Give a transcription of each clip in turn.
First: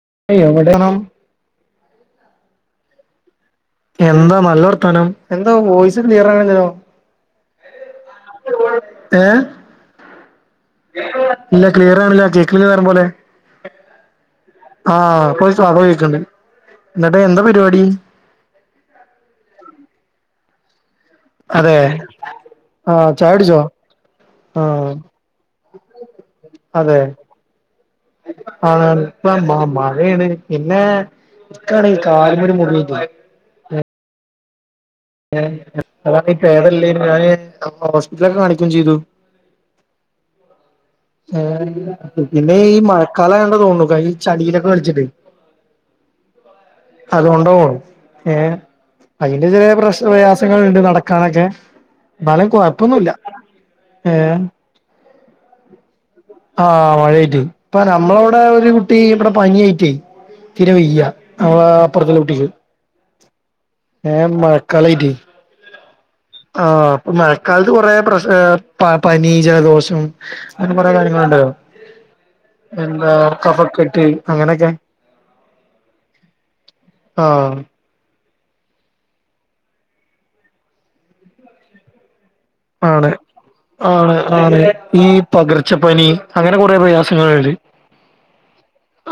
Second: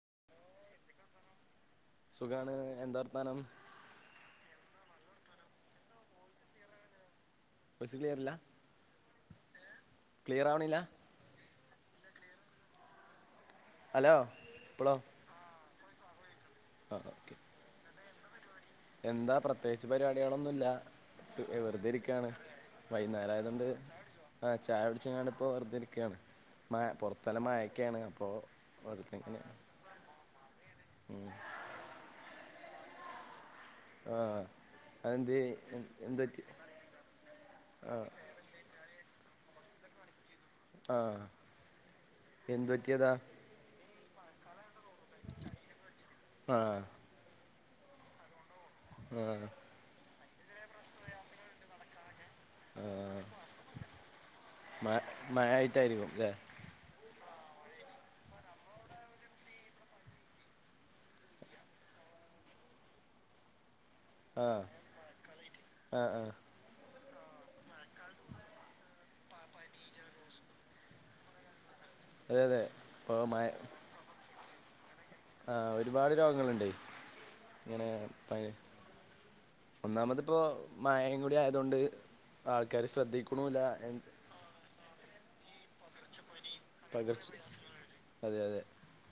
[unintelligible] സുഖാണ് എന്താ വർതാനം എന്താ നല്ലവർത്താനം എന്താ വോയിസ് ക്ലിയറാക്ണ്ല്ലല്ലോ വോയ്‌സ് ക്ലിയറില്ല ക്ലിയറാവ്ണില്ല [unintelligible] ന്നിട്ട് ഹലോ ഇപ്പളോ ആ ഓക്കെ എന്താ പരിപാടി എന്താ പ്രത്യേകിച്ച് പരിപാടികളൊന്നുല്ല അതെ വെറുതെരിക്കാണ് ആഹ് ചായുടിച്ചോ വൈന്നേരായതോണ്ട് ആഹ് ചായകുടിച്ച്ങ്ങാണ്ട്‌ ഇപ്പോ വെറുതെരിക്യാണ് അതേ ആ വെറുതെ ഇപ്പോ ഇങ്ങനെ മ മഴേണ് പിന്നേ ഇക്കാണെങ്കി കാല്മ്മൊരു മുറിണ്ട് ആഹ് അതാണീ പേദല്ലേയനും ഞാന് ഹോസ്പിറ്റലൊക്കെ കാണിക്കും ചെയ്തു ആ പിന്നേ എന്ത് ഈ പറ്റിയതാ മഴക്കാലായോണ്ട തോന്നുണു കാരണം ഈ ചളീൽ കളിച്ചിട്ട് ആ അതോണ്ടാവോ ഏ ആ അയിന്റെ ചെറിയ പ്രശ്ന പ്രയാസങ്ങളുണ്ട് നടക്കാനൊക്കെ ന്നാലും കൊഴപ്പൊന്നുല്ല ഏ മയായിട്ടായിരിക്കും ആഹ് മഴായിറ്റ് ഇപ്പ നമ്മളവിടെ ഒരു കുട്ടി ഇവിടെ പനിയിറ്റയ് തീരെ വെയ്യ അവ അപ്പുറത്ത്ള്ള കുട്ടിക്ക് ഏ ആ മഴക്കാലായിറ്റ് ആ ആ ആഹ് മഴക്കാലത്ത് കുറെേ പ്രശ ഏ പനീ ജലദോഷം അങ്ങനെ കൊറേ കാര്യങ്ങളുണ്ടാവും അതെ അതെ എന്താ ഇപ്പോൾ മഴ കഫക്കെട്ട് അങ്ങനെക്കെ ആ ഒരുപാട് രോഗങ്ങളുണ്ടയ് ആഹ് ഇങ്ങനേ പയ് ഒന്നാമതിപ്പോ മയയും കൂടി ആയതോണ്ട് ആണ് ആണ് ആണ് ഈ പകർച്ചപ്പനി അങ്ങനെ കുറേ പകർച്ച പ്രയാസങ്ങള്ണ്ട് അതെ അതെ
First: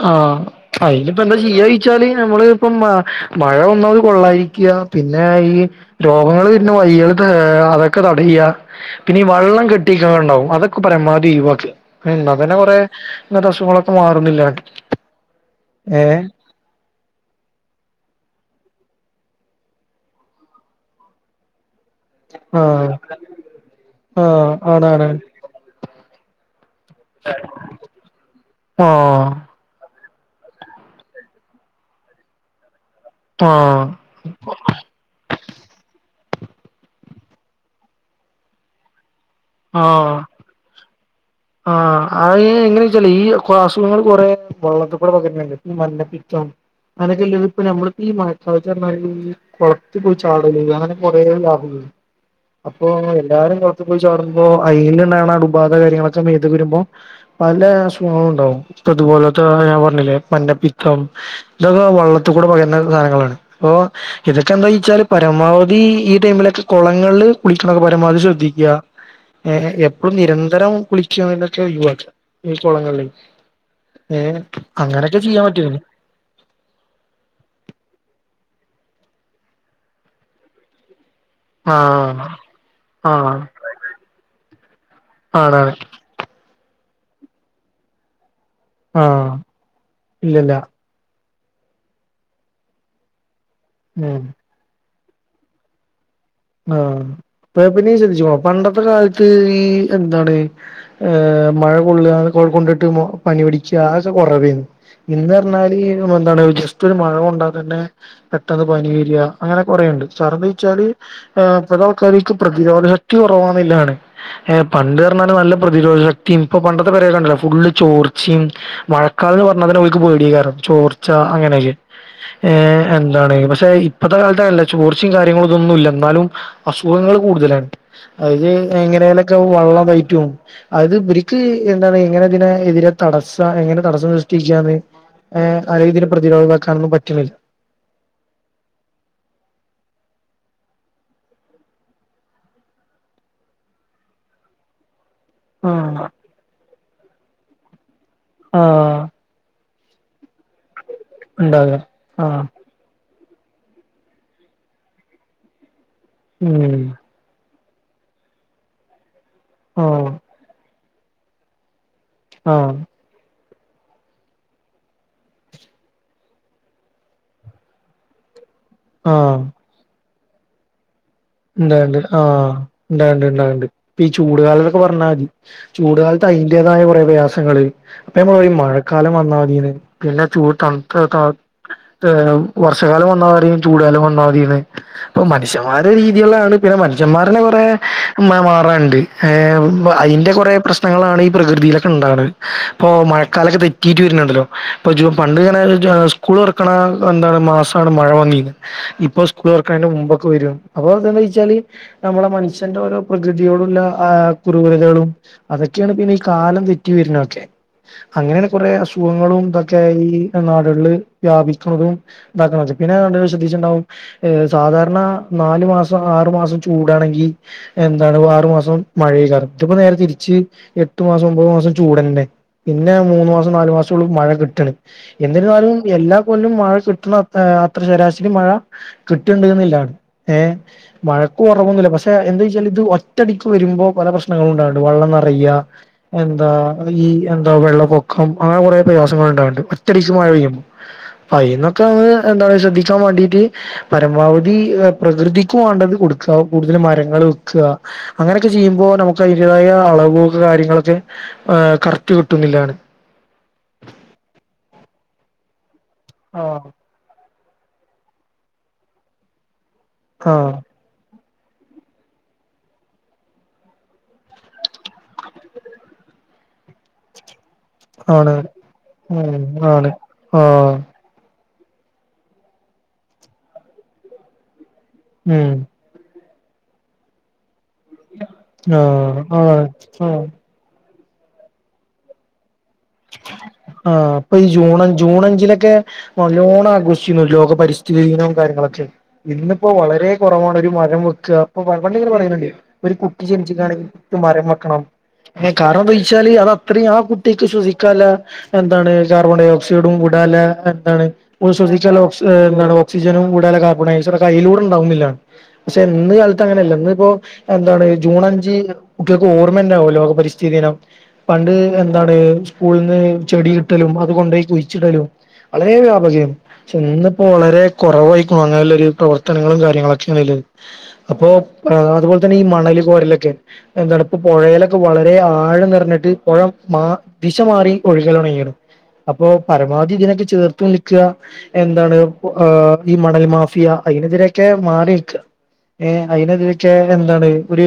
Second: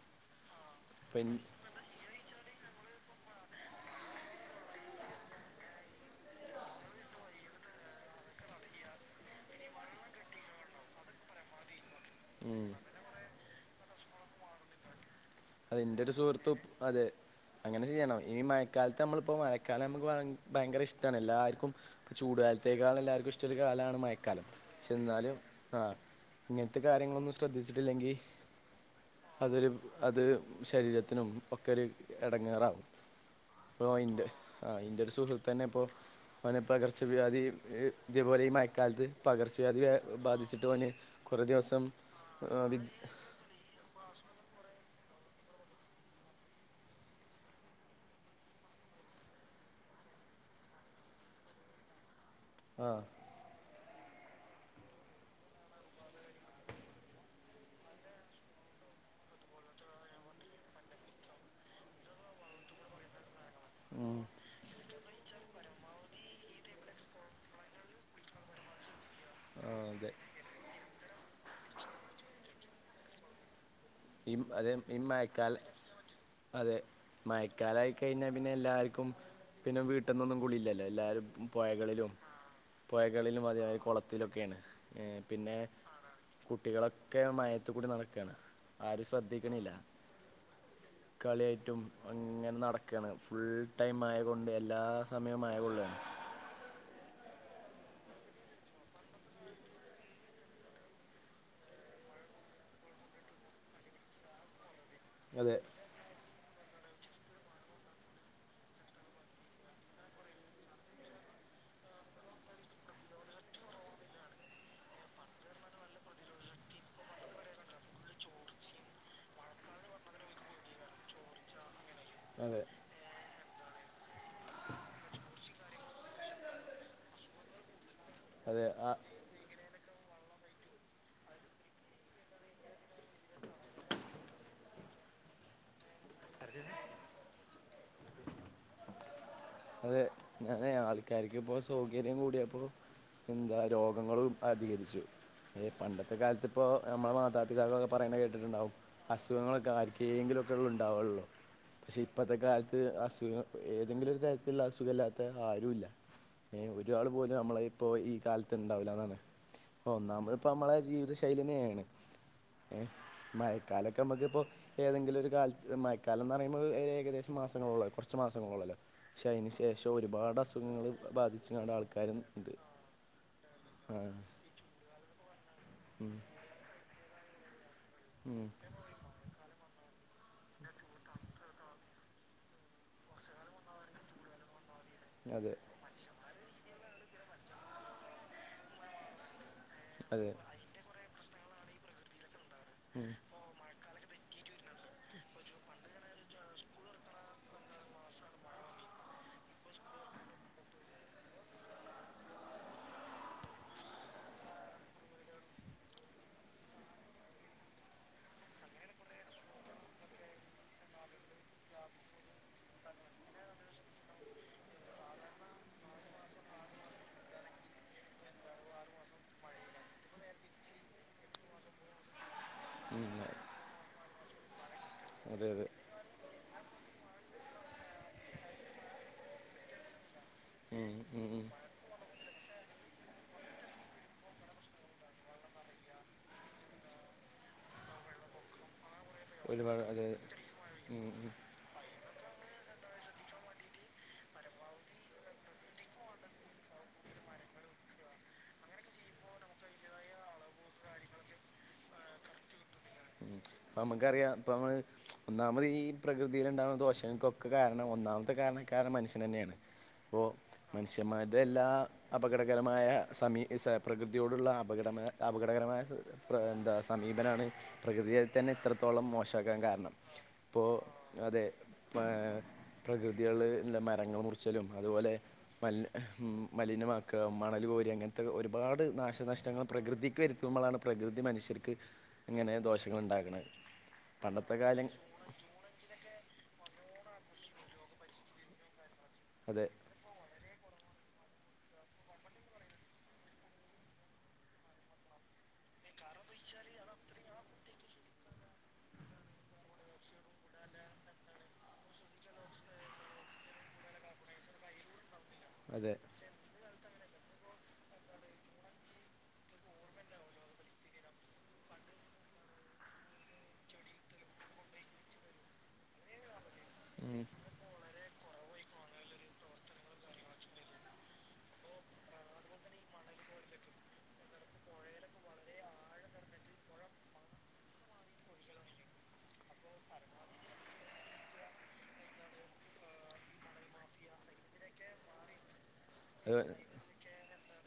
ആഹ് അയിനിപ്പോ അപ്പം എന്താ ചിയ്യായ്ച്ചാല് നമ്മള് ഇപ്പം മഴ മഴ ഒന്നാമത് കൊള്ളാരിക്ക പിന്നെ ഈ രോഗങ്ങൾ വര്ണ വായികളൊക്കെ അതൊക്കെ തടയ പിന്നെ ഈ വള്ളം കെട്ടിക്ക്ണത്ണ്ടാവും അതൊക്കെ പരമാവധി ഒയിവാക്ക എന്നാ പിന്ന കൊറേ നസുഖങ്ങളൊക്കെ മാറുന്നില്ലക്കാ അതിന്റെ ഒരു സുഹൃത്തും അതെ അങ്ങനെ ചെയ്യണം ഈ മഴ ക്കാലത്ത് നമ്മളിപ്പോ മഴക്കാലം നമുക്ക് ഭയ ഭയങ്കര ഇഷ്ടാണ് എല്ലാർക്കും ആഹ് ചൂടുകാലത്തേക്കാള് എല്ലാർക്കും ഇഷ്ടള്ള ഒരു കാലാണ് മയക്കാലം ആഹ് പക്ഷെ ആണാണ് ന്നാലും ആ ഇങ്ങനെ ത്തെ കാര്യങ്ങളൊന്നും ശ്രദ്ധിച്ചിട്ടില്ലെങ്കിൽ ആഹ് അതൊരു അത് ശരീരത്തിനും ഒക്കെരു എടങ്ങേറാവും ആഹ് പ്പൊഇന്റെ ആ ഇന്റൊരു സുഹൃത്തന്നെ ഇപ്പൊ- അവന് പകർച്ചവ്യാധി ഇതേപോലെ ഈ മയക്കാലത്ത് പകർച്ചവ്യാധി എ ബാധിച്ചിട്ട് ഓൻ ആ അ എങ്ങനെച്ചാലെയ് ഈ അസുഖങ്ങൾ കൊറേ വള്ളത്ത്ക്കൂ ടെ പകരണണ്ട്‌ ഈ മഞ്ഞപിത്തം അങ്ങനൊക്കെല്ല ഇപ്പ നമ്മളീ മയക്കാലത്തു പറഞ്ഞാൽ കൊളത്തി പോയി ചാടല് അങ്ങനെ കുറെേ അപ്പോ ആ എല്ലാരും കൊളത്തി പോയി ചാട്മ്പോ അയിൽണ്ടാവ്ണ അണുബാധ കാര്യങ്ങളൊക്കെ മേത്ത്ക്ക് വരുമ്പോ പല അസുഖങ്ങളുണ്ടാവും ഇപ്പ ഇതുപോലോത്ത ഞാൻ പറഞ്ഞില്ലേ മഞ്ഞപ്പിത്തം ഇതൊക്കെ വള്ളത്ത് കൂടെ പകരുന്നരു സാനങ്ങളാണ് അപ്പൊ ഉം ഇതൊക്കെ എന്തായിച്ചാൽ പരമാവധി- ഈ ടൈമിലൊക്കെ കുളങ്ങള്ൾ കുളിക്ക്ണത് പരമാവധി ശ്രദ്ധിക്ക ഏ ആ അതെ എപ്പോഴും നിരന്തരം കുളി - ക്യോവലൊക്കെ ഒയിവാക്ക ഈ കുളങ്ങളിലേയ് ഈ അത് ഈ മയക്കാല അതെ മയക്കാലായി കഴിഞ്ഞാൽ പിന്നെ എല്ലാർക്കും പിന്നെ വീട്ട്ന്നൊന്നും കുളിയില്ലല്ലോ എല്ലാരും പുയകളിലും ആഹ് ആഹ് പുയകളിലും അതായിരി കുളത്തിലൊക്കേണ് ഏ പിന്നേ ആണാണ് - കുട്ടികളൊക്കെ മയത്തുകൂടി നടക്കാണ് ആ ഇല്ലല്ല കളിയായിട്ടും അങ്ങനെ നടക്കാണ് ഫുൾ ടൈം ഉം മയകൊണ്ട് എല്ലാ- സമയം കൊള്ളാണ് ആ. പെ, പിന്നെയ്യ് ശ്രദ്ധിച്ചോ, പണ്ടത്തെ കാലത്ത്, ഈ, എന്താണ്, ഏ, മഴ, കൊള്ള കൊണ്ടിട്ട്, മൊ, പനി, പിടിക്ക, അ ഒക്കെ, കുറവേന്ന്, ഇന്ന് അതെ റഞ്ഞാല്, എന്തണ് റ്റൊരു, മഴ, കൊണ്ടാതെന്നെ, പെട്ടന്ന്, പനി വര, അങ്ങനെ, കൊറെണ്ട്, സർദിച്ചാല് ഏ, ഇപ്പത്ത, ആൾക്കാർക്ക്, പ്രതിരോധ ശക്തി, കൊറവാണ്ന്നില്ലതാണ്, എ, പണ്ട് റഞ്ഞാല് നല്ല പ്രതിരോധ ശക്തി ശക്തിയും, ഇപ്പൊ പണ്ടത്തെ, പരൊക്കെണ്ടില്ലെ, ഫുള് ചോർച്ചെമ്, മഴക്കാലന്ന് പറഞ്ഞ തന്നെ, ഓൽക്ക് പേടിയെക്കാരം, ചോർ ച്ച, അങ്ങനെയൊക്കെ, അതെ ഏഹ, എന്താണ്, പക്ഷെ, ഇപ്പത്തെ, കാലത്തങ്ങനല്ല, ചോർച്ചേൻ കാര്യങ്ങളൊന്നുല്ല ന്നാലും, അസുഖങ്ങള്, കൂടുതലാണ്, അത്, അതെ ആ എങ്ങനെലൊക്കെ, വെള്ളം, തായ്റ്റും--ആത് ത് വര്ക്ക്, എന്താണ്, എങ്ങനെതിനെ, എതിരെ തടസ്സ, എങ്ങനെ തടസ്സം, സൃഷ്ടിക്കാന്ന് ഏർ, അരെതിൽ പ്രതിരോധക്കാനൊന്നും, പറ്റുന്നില്ല അതെ, ഞാനെ, ആൾക്കാർക്ക്, ഇപ്പോ, സൗകര്യം, കൂടിയപ്പോ എന്താ, രോഗങ്ങളും, അധികരിച്ചു ഏ ആഹ് പണ്ടത്തെ, കാലത്ത്, ഇപ്പോ, നമ്മളെ മാതാപിതാക്കളൊക്കെ, പറയുന്നത്, കേട്ടിട്ടുണ്ടാവും, ആഹ് അസുഖങ്ങളൊക്കെ, ആ ഉണ്ടാവുള്ളൂ, ഉണ്ടാക പക്ഷേ ഇപ്പോഴത്തെ, ആഹ് കാലത്ത്, അസുഖ, ഏതെങ്കിലും, ഒരു തര ഇള്ള, അസുഖല്ലാത്ത, ആരു ഇല്ല, ഉം ഒരാൾ, പോലും, നമ്മള ഇപ്പോ, ഈ കാലത്ത്, ണ്ടാവില്ലന്നാണ് ആഹ് ഒന്നാമത് ഇപ്പ, നമ്മളെ ജീവിത, ശൈലിയെന്നേണ്, ആഹ് ഏ മക്കാലൊക്കെ, നമ്മക്കിപ്പോ, ഏതെങ്കിലൊരു, കാലത്ത്, മയക്കാലം, ന്നറയുമ്പോ, ഏകദേശം, മാസങ്ങളോ, കുറച്ച് മാസങ്ങള ള്ളല്ലോ പക്ഷേ, അയ്ന്, ശേഷോം, ഒരുപാട്, അസുഖങ്ങള് ണ്ടാണ്ട്, ആ, ണ്ടാണ്ട്, ണ്ടാണ്ട്, പ്പ് ഈ ആഹ് ചൂട് കാലംന്നൊക്കെ, പറഞ്ഞാതി ചൂടുകാലത്ത്, അയ്ന്റേതായ, കുറെ, പ്രയാസങ്ങള്, അപ്പൊ, നമ്മള്, ഉം പറയും, മഴക്കാലം, വന്നാമതിന് പിന്നെ, ചൂട്, തണ്ത്ത, ത ത്തേ, എ, വർഷകാലം വന്നാരിം, ചൂടാലം വന്ന അപ്പൊ, അതെ മനുഷ്യന്മാ പിന്നെ, മനുഷന്മാരന്നെ, കൊറെ മാറാണ്ട് പ്പൊ, അതെ അയ്‌ന്റെ കൊറേ, പ്രശ്നങ്ങളാണ്, ഈ, പ്രകൃതിലൊക്കെ ണ്ടാവ്ണ്, പ്പൊ, മഴക്കാലൊക്കെ, തെറ്റിട്ട് വര്ണ്ണ്ടല്ലോ പ്പൊ ജ്ജു, പണ്ട്ങ്ങനെ, എ, സ്കൂളോറക്കണേ, എ, എന്താണ്, മസാണ്, മഴ വന്നീനെ തീർക്കയ്ന്റെ, മുമ്പക്കെ, വര അപ്പൊ, തന്താവ്ചാല്, നമ്മളെ, മൻഷന്റെ, ഓരോ, പ്രകൃതിയോട്ല്ല, അ, ക്രൂരതകളും ക്കാണ്, പിന്നെ, ഈ, കാലം തെറ്റി, വരുന്നൊക്കെ അങ്ങനെയാണ്, കുറെ അസുഖങ്ങളും, ഇതൊക്കെ, ഈ, നാടുകളില്, വ്യാപിക്കുണതും, ഇതാക്കണ പിന്നെ, ആണ്ട്ങ്ങള്, ശ്രദ്ധിച്ച്ണ്ടാവും, എ, സാധാരണ നാലു മാസം, ആറു മാസം, ചൂടാണെങ്കി, എന്താണ്, വാറു മാസം, മഴഏയ്ക്കാരം, ഇതിപ്പോ, നേരെ തിരിച്ച് ഈ, എട്ടു മാസം, ഒമ്പത് മാസം, ചൂടേന്നെ പിന്നെ, ഉം മൂന്ന് മാസം, നാലു മാസം, ഒള്ളു, മഴ കിട്ടണ്, അതെ അതെ എന്നിരുന്നാലും, എല്ലാ കൊല്ലും, മഴ കിട്ടണ ആ, അത്ര ശരാശരി, മഴ, കിട്ടിയുണ്ടുന്നില്ലാ ഏഹ്, ഉം ഉം മഴക്ക് ഉം കുറവൊന്നുല്ല, പശെ, എന്താച്ചാല്, ഇത്, ഒറ്റടിക്ക്, വരുമ്പോ, പല പ്രശ്നങ്ങളും ണ്ടാവ്ണ്ട്, വള്ളം പറയ്യ, എന്താ, ഈ, എന്താ, വെള്ളപ്പൊക്കം, ആ, കൊറയെ മായാസങ്ങള് ണ്ടാവ്ണ്ട്, ഒരുപാട് അതെ ഒറ്റടിക്ക് മഴ പെയ്യും, ഉം ഉം ഇന്നൊക്കെ എന്താണ്, ശ്രദ്ധിക്കാവേണ്ടീട്ട്, പരമാവധി പ്രകൃതിക്ക്, വാണ്ടത് കൊടുക്ക, കൂടുതൽ മരങ്ങള്, വെക്ക, അങ്ങനെയൊക്കെ, ചെയ്യുമ്പോ, നമുക്ക്, അയ്ൻ്റേതായ ആ, പോകാര്യങ്ങളൊക്കെ, ഏ, കറക്റ്റ്, കിട്ടുംന്നില്ലാണ് ഉം, നമുക്കറിയാം, ഇപ്പൊ, മ്മ, ഒന്നാമത്, ഈ, പ്രകൃതിൽ, ആഹ് ണ്ടാവുന്ന, ദോഷങ്ങൾക്കൊ ക്കകാരണം, ഒന്നാമത്തെ, കാരണക്കാരൻ, മനുഷ്യനെന്നേണ്, പ്പൊ, ആഹ് മനുഷ്യന്മാ തെല്ലാ, അപകടകരമായ, സമീ, സെ, പ്രകൃതിയോടുള്ള, അപകട, മെ, അപകടകരമായ, ബേ, എന്താ, സമീപനാണ് പ്രകൃതിയെ ആണ് തന്നെ, ഇത്രത്തോളം, ഉം മോശമാക്കാൻ, ആണ് കാരണം, ഇപ്പോ, ആഹ് അതെ മെ, പ്രകൃതികള്, മരങ്ങള്, മുറിച്ചലും, അതുപോലെ, ഉം മ മലിനമാക്ക, മണല് കോര, ങ്ങനത്തെ, ഒരുപാട്, ആഹ് നാശനഷ്ടങ്ങൾ, ആഹ് പ്രകൃതിക്ക്, ആഹ് വരുത്തുമ്പളാണ് പ്രകൃതി, മനുഷ്യർക്ക്, ഇങ്ങനെ, ദോഷ ആഹ്, അപ്പൊ, ഈ, ജൂൺ, ജൂൺ, അഞ്ചിലൊക്കെ, നല്ലോണ രുന്നു, ലോക പരിസ്ഥിതി, ദിനം, കാര്യങ്ങളൊക്കെ, അതെ ഇന്നിപ്പോ, വളരെ കൊറവാണ്, ഒരു മരം വ്ക്ക അപ്പൊ പണ്ട് ഇങ്ങനെ പറയ് ണ് ണ്ട് ഒരു കുട്ടി ജനിച്ചിക്കാണെങ്കിൽ കുട്ടി മരം വെക്കണം എ കാരണം എന്തോെയ്ച്ചാല് അതത്രേം ആ കുട്ടിക്ക് ശ്വസി ക്കാല എന്താണ് കാർബൺ ഡൈ ഓക്സൈഡും കുടാലെ എന്താണശ്വാസിക്കാൻള്ള ഓക് ഓക്സിജനും കൂടാലെ കാർബൺ ഡൈഓക്സൈഡ ഒക്ക അയ്ലൂടെ ഇണ്ടാവുന്നില്ലാണ് പക്ഷെ അതെ ഇന്ന് കാലത്ത് അങ്ങനെയല്ല ഇന്ന് ഇപ്പോ എന്താണ് ജൂൺ അഞ്ച് കുട്ട്യേൾക്ക് ഓർമന്റാവുല്ലോകപരിസ്ഥിതിനം പണ്ട് എന്താണ് സ്കൂള്ന്ന് ചെടി കിട്ടലും അത് കൊണ്ടോയി കുഴിച്ചിടലും വളരെ വ്യാപക യിരുന്നു ഉം. ഇന്ന്പ്പോ വളരെ കൊറവായി വാങ്ങാല്ലെരു പ്രവർത്തനങ്ങളും കാര്യങ്ങളൊക്കേണ്ല്ലെ അപ്പോ അതുപോലെ തന്നെഈ മണൽ കോരലൊക്കെ എന്താണ്പ്പ പൊഴേലൊക്കെ വളരെ ആഴം നിറഞ്ഞിട്ട് പൊഴംമാ ദിശ മാറി ഒഴികലൊ ഒണങ്ങിക്ക് ണ് അപ്പൊ പരമാവധി ഇതിനൊക്കെ ചേർത്ത് നിൽക്കുഎന്താണ് ഈ മണൽ മാഫിയ അയ്നെതിരൊക്കെ മാറി ക്ക ഏ അത് അയ്നെതിരൊക്കെ എന്താണ് ഒരു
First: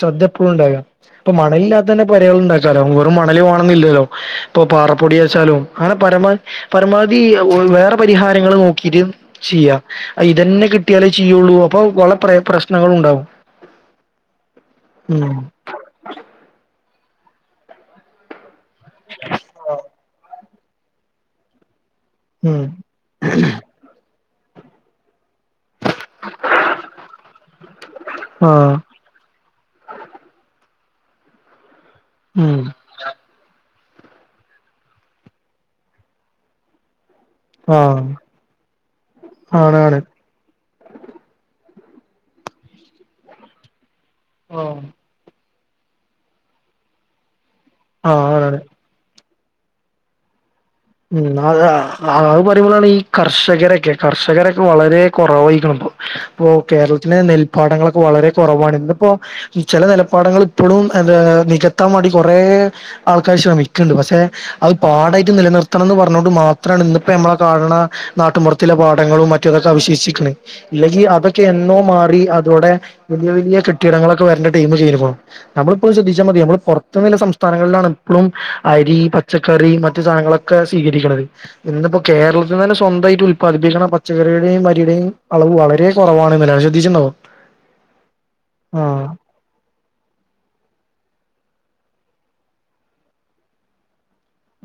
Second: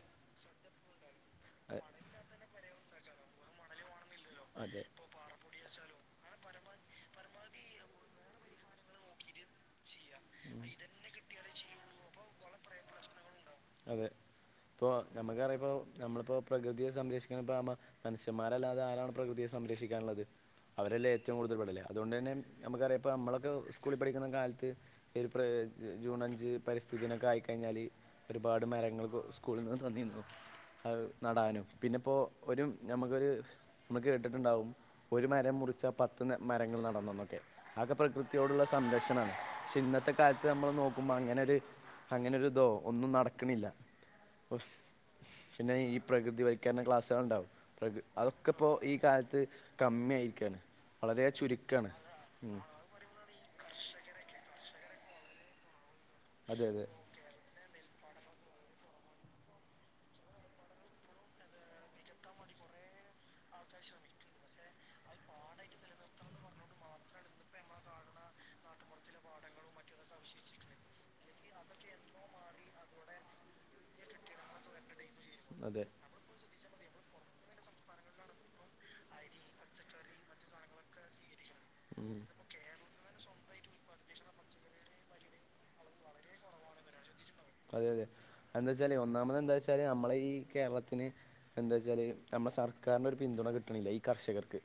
ശ്രദ്ധ എപ്പോഴുംണ്ടാക അപ്പൊ മണലില്ലാത്ത തന്നെ പെരകൾണ്ടാക്കാലോ വെറും മണൽ ന്നില്ലല്ലോ ഇപ്പ അതെ പാറപ്പൊടി ഏച്ചാലും അങ്ങനെ പരമാപമാവധി വേറെ പരിഹാരങ്ങളും നോക്കീട്ട് ചെയ്യ ഐ ഇതന്നെ കിട്ടിയാലേ ചെയൊള്ളൂ അപ്പൊ വള പ്ര പ്രശ്നങ്ങ ഉണ്ടാവും അതെ ഇപ്പൊ ഉം നമ്മക്കറിയാം ഇപ്പോ നമ്മളിപ്പോ പ്രകൃതിയെ സംരക്ഷിക്ക്ണപ്പോ ഇപ്പ' ''മ 'മനുഷ്യന്മാ അല്ലാതെ ആരാണ് പ്രകൃതിയെ സംരക്ഷിക്കാന്ള്ളത് അവരെല്ലേ ഏറ്റവും കൂടുതൽ വെടല അതുകൊണ്ടന്നെ ഉം നമുക്കറിയാം ഇപ്പ നമ്മളൊക്കെ സ്കൂളിൽ പഠിക്കുന്ന കാലത്ത് ഈ പ്രകു ജൂൺ അഞ്ച് പരിസ്ഥിതിനൊക്കെ ആയിക്കഴിഞ്ഞാൽ ഒരുപാട് ആഹ് മരങ്ങൾ സ്കൂളിന്ന് തന്നിന്നു അഹ് നടാനും പിന്നെ ഇപ്പോ ഉം ഒരു ഞമക്കൊരു മ്മ കേട്ടിട്ട്ണ്ടാവും ഒരു മരം മുറിച്ചാ പത്ത് ന്ന മരങ്ങൾ നടണംന്ന് ക്കെ അഎക്കെ ആഹ് പ്രകൃതിയോടുള്ള സംരക്ഷണാണ് ആണ് ആണ് ക്ഷിന്നത്തെ കാലത്ത് നമ്മൾ നോക ക്ക് മ്മങ്ങനെരു അങ്ങനൊരു ഇതോ ഒന്നും നടക്ക്ണില്ല ഓഹ് പിന്നെ ഈ പ്രകൃതി വയ്ക്കരണ ക്ലാസേ ള്ണ്ടാവും പ്രകൃ ആഹ് അതൊക്കെ ആണാണ് ഇപ്പോ ഈ കാലത്ത് കമ്മി ആയിക്കാണ് ഉം അഹ് ഹ അഹ് പറി അത് പറയുമ്പോളാണ് മ് ഈ കർഷകരെക്കെ കർഷകര വളരെ കൊറവായിരിക്ക്ണ് പ്പൊ അതെ അതെ കേരളത്തിെലെ നെൽപ്പാടങ്ങളൊക്കെ വളരെ കൊറവാണ് ഇിന്ന്പ്പോ ചെല നെലപാടങ്ങൾ ഇപ്പളും എ നികത്താൻ വാണ്ടി കൊറേ ആൾക്കാ ശ്രമിക്ക്ണ്ട് പക്ഷെ അത് പാടായിട്ട് നിലനിർത്ത ഇത്തണന്ന് പറ്ന്നോണ്ട് മാത്രാണ് ഇന്നിപ്പ അമ്മളെ കാരന്ന നാട്ടുംപൊറ്ത്തിലെ പാഠങ്ങളും മറ്റും അവശേഷിക്ക് ണെ ഇല്ലെങ്കിൽ അതൊക്കെ എന്നോ മാറി അതോടെ വല്ല്യ വല്യ കെട്ടിടങ്ങളൊക്കെ വരണ്ട ടീം [unintelligible] അതെ നമ്മളിപ്പോ ശ്രദ്ധിച്ചാ മതി നമ്മള് പൊറ് [unintelligible] നില സംസ്ഥാനങ്ങളിലാണ് ഇപ്പളും അരി പച്ചക്കറി മറ്റു സാനങ്ങളൊക ക്കെ സ്വീകരിക്കണത് ഇന്ന്പ്പം കേരളത്തി തന്നെ സ്വന്തായിട്ട് ഉല്പാദിപ്പിക്ക്ണെ ഹ് പച്ചക്കറിയുടെയും വ [unintelligible] വളരെ കൊറവാണിന്നലെ ശ്രദ്ധിച്ച്ണ്ടോ? അതെ അതെ അഎന്താച്ചാല് ഒന്നാമത് എന്താ ച്ചാല് അമ്മളെ ഈ കേരളത്തിന് എന്താ [unintelligible] നമ്മ സർക്കാരിനൊരു പിന്തുണ കിട്ട്ണില്ല ഈ കർഷകർക്ക്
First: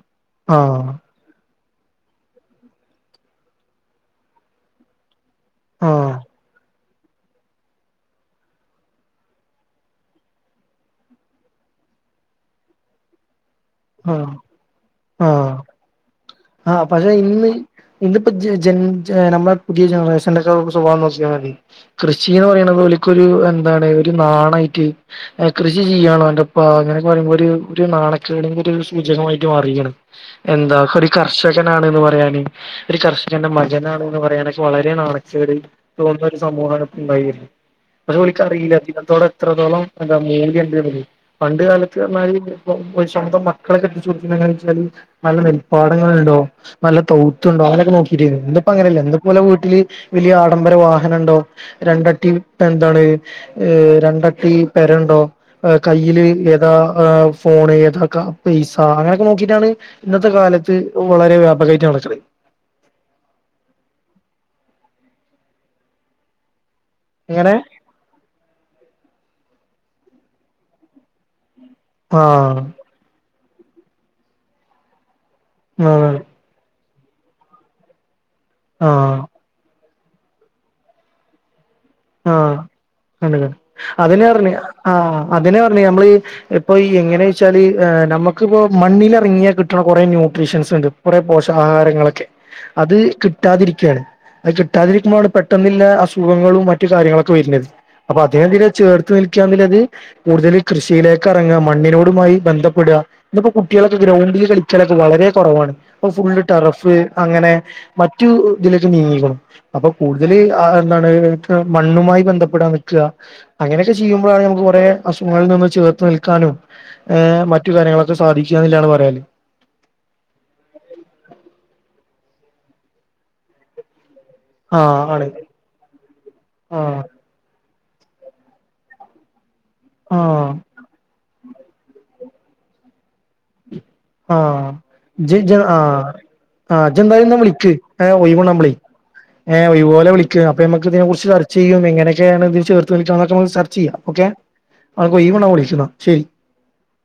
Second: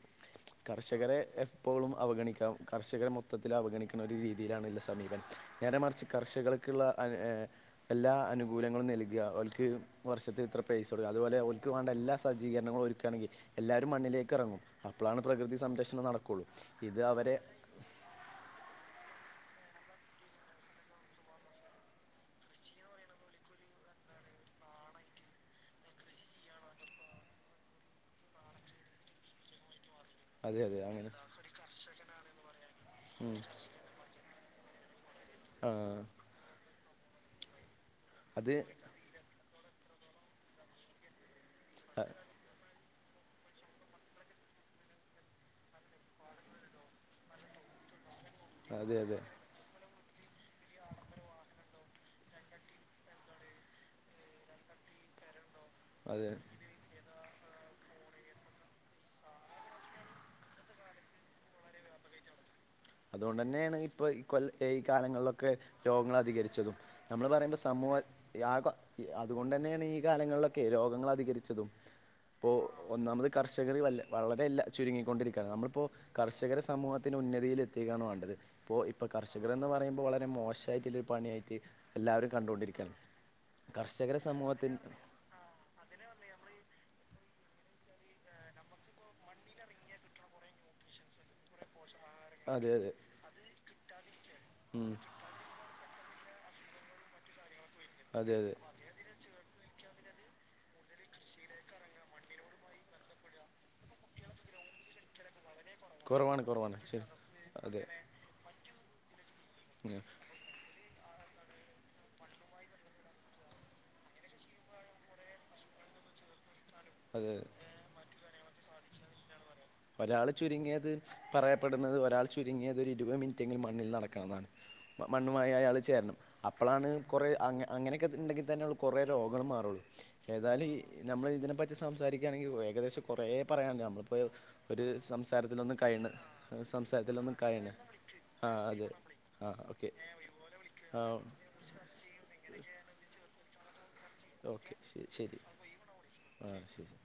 ആഹ് കർഷകരെ ഇപ്പോളും അവഗണിക്കാം കർഷകരെ മൊത്തത്തിൽ അവഗണിക്ക്ന്ന ഒരു രീതിയിലാണല്ല സമീപം ന്നേരെ മറ്ച്ച് ആഹ് കർഷകള്ക്ക്ള്ള [unintelligible] എല്ലാ അനുകൂലങ്ങളും നൽകഓല്ക്ക് വർഷത്തി ഇത്ര പൈസ കൊടുക് അതുപോലെ ഓല്ക്ക് വേണ്ട എല്ലാ സജീരണങ്ങളും ഒര്ക്കാണെങ്കി എല്ലാരും ആഹ് മണ്ണിലേക്ക് എറങ്ങും അപ്പളാണ് ആഹ് പ്രകൃതി സംരക്ഷണം നടക്കൊള്ളൂ ഇത് അവരെ ഇതിപ്പ ജ ജൻ നമ്മുടെ പുതിയ ജനറേഷന്റെക്കെ സ്വഭാവം നോക്കിയ മതി കൃഷിന്ന് പറ്യണ്ത് ഒലിക്കൊരു എന്താണ് നാണയിറ്റ് കൃഷി ചെയ്യാണോന്റെപ്പ അങ്ങനെയൊക്കെ പറയുമ്പോ ഒര് ഒര് നാണക്കേട് സൂചകമായിട്ട് മാറീക്ക്ണ്. അതെ എന്താ അതെ ക്കൊരു അങ്ങനെ കർഷകനാണ്ന്ന് പറയാന് ഒരു ഉം. കർഷകന്റെ മകനാ ണ്ന്ന് പറയാന്... വളരെ നാണക്കേട് ആ തോന്നുന്ന ഒരു സമൂഹാണ് ഇപ്പ ഇണ്ടായര്ന്നെ പക്ഷെ ഓലിക്കറീല്ല അത് [unintelligible] ഇത്രത്തോളം എന്താ മൂല്യണ്ട്ന്ന് ല്ലെഹ് പണ്ട് കാലത്ത് അറ്ഞ്ഞാല് [unintelligible] ശബതം മക്കളെ കെട്ടിച് കൊടുക്കുമ്ന്ന് [unintelligible] വെച്ചാല് നല്ല നെൽപ്പാടങ്ങള്ണ്ടോ നല്ല തൗതുണ്ടോ അങ്ങനൊക്കെ നോ ന്ന്പ്പോ അതെ അങ്ങനെല്ല അതെ ന്ന്പ്പോലെ വീട്ടില് വലിയ ആഡംബര വാഹനണ്ടോ? രണ്ടട്ടി എന്താണ് രണ്ടട്ടി പെരയുണ്ടോ? കയ്യില് അതെ ഏതാ ഫോണ് ഏതാ കാ പൈസ അങ്ങനെയൊക്കെ നോക്കിട്ടാണ് ഇന്നത്തെ കാലത്ത് വളരെ വ്യാപകായിട്ട നടക്കല് അതുകൊണ്ടന്നെയാണ് ഇപ്പൊ ഈ കൊല്ല ഈ കാലങ്ങള്ലൊക്കെ രോഗങ്ങൾ അധികരിച്ചതും നമ്മള് എങ്ങനെ പറയുമ്പോ സമൂഹ [unintelligible] അതുകൊണ്ടെന്ന്യണ് ഈ കാലങ്ങളിലൊക്കെ രോഗങ്ങൾ അധികരിച്ചതും ആഹ കർഷകര് വല്ല വളരെയല്ല ചുരുങ്ങിക്കൊണ്ടിരിക്കയാണ് നമ്മളിപ്പോ ആഹ് കർഷകര സമൂഹത്തിന് ഉന്നതിയിൽ എ ത്തിക്കാണ് വേണ്ടത് ഇപ്പോ ഇപ്പൊ ആഹ് കർഷകരെന്ന് പറയുമ്പോൾ വളരെ മോശായിട്ടിള്ള ഒരു പണിയായിട്ട് എല്ലാവരും ആ കണ്ടുകൊണ്ടിരിക്കുകയാണ് കണ്ട ക കർഷകരെ അതിനെ പറഞ്ഞെ സമൂഹത്തിന് ആ അതിനെ പറഞ്ഞ് ഞമ്മള് ഈ ഇപ്പൊ ഈ എങ്ങനെവെച്ചാല് നമുക്കിപ്പോ മണ്ണിലിറങ്ങിയാൽ കിട്ടണ കൊറേ ന്യൂട്രീഷൻസ്ണ്ട് കുറെ പോഷകാഹാരങ്ങളൊക്കെ അതെ അതെ അത് കിട്ടാതിരിക്കാൻ അത് ഉം, കിട്ടാതിരിക്കുമ്പോൾ അവി പെട്ടെന്നില്ല അസുഖങ്ങളും മ റ്റ് കാര്യങ്ങളൊക്കെ വര്ണത് അപ്പൊ അതെ അതെ അതേതില് ചേർത്ത് നിൽക്കാങ്കിലത് കൂടുതല് കൃഷിയിലേക്കെറങ്ങ മണ്ണിനോടുമായി ബന്ധപ്പെട ഇന്നപ്പോ കുട്ട്യേളൊക്കെ ഗ്രൗണ്ടില് കളിച്ചണത് വളരെ കുറവാണ് ഇപ്പോ ഫുൾ കുറവാണ് കുറവാണ് ടറഫ് ശരി അങ്ങനെ അതെ മറ്റു ഇതിലേക്ക് നീങ്ങിക്കണു. അപ്പൊ ഉം, കൂടുതല് ആ എന്താണ് മണ്ണുമായി ബന്ധപ്പെടാൻ നിൽക്ക അങ്ങനെയൊക്കെ ചെയ്യുമ്പോഴാണ് നമുക്ക് കൊറേ അസുഖങ്ങളിൽ നിന്ന് ചേർത്തു നിൽക്കാനും ഏ അതെ അതെ മറ്റു കാര്യങ്ങളൊക്കെ സാധിക്കാന്നില്ലാണ് പറയാല് ഒരാൾ ചുരുങ്ങിയത് പറയപ്പെടുന്നത് ഒരാൾ ചുരുങ്ങിയത് ഒരു ഇരുപ മിനിറ്റെങ്കിലും മണ്ണിൽ നട ക്കണംന്നാണ് ആഹ് ആണ് മണ്ണു മയായി അയാള് ചേരണം അപ്പോളാണ് ആഹ് കുറേ അങ്ങ അങ്ങനെക്കെ ഉണ്ടെങ്കി തന്നൊള്ളു കുറേ രോഗങ്ങൾ മാറൊള്ളൂ ആഹ് ഏതായ്ലു ഈ ഞമ്മള് ഇതിനെപ്പറ്റി സംസാരിക്കയാണെങ്കിൽ ഏകദേശം കൊറേ പറയാണ്ട് നമ്മളിപ്പോ ആഹ് ജ് ജ് സംസാരത്തിലൊന്ന് ആഹ് കഴിണ് ആഹ് ജെന്തായാലും സംസാരത്തിലൊന്ന് കഴണ് ആഹ അതെ ആ ഏ ഓക്കെ ഒഴിവ്പോലെ വിളിക്ക് അപ്പൊ നമ്മക്ക് ആ ഇതിനെ കുറിച്ച്ർച്ചെയ്യും എങ്ങനൊക്കെയാണ് ഇത് ചേർത്ത് [unintelligible] ചർച്ച ചെയ്യ ഓക്കെ ശരി ശരി അനകൊയ്വിവ്ണ്ടാമ്പൊ വിളിചോന്ന ശരി ആ ശരി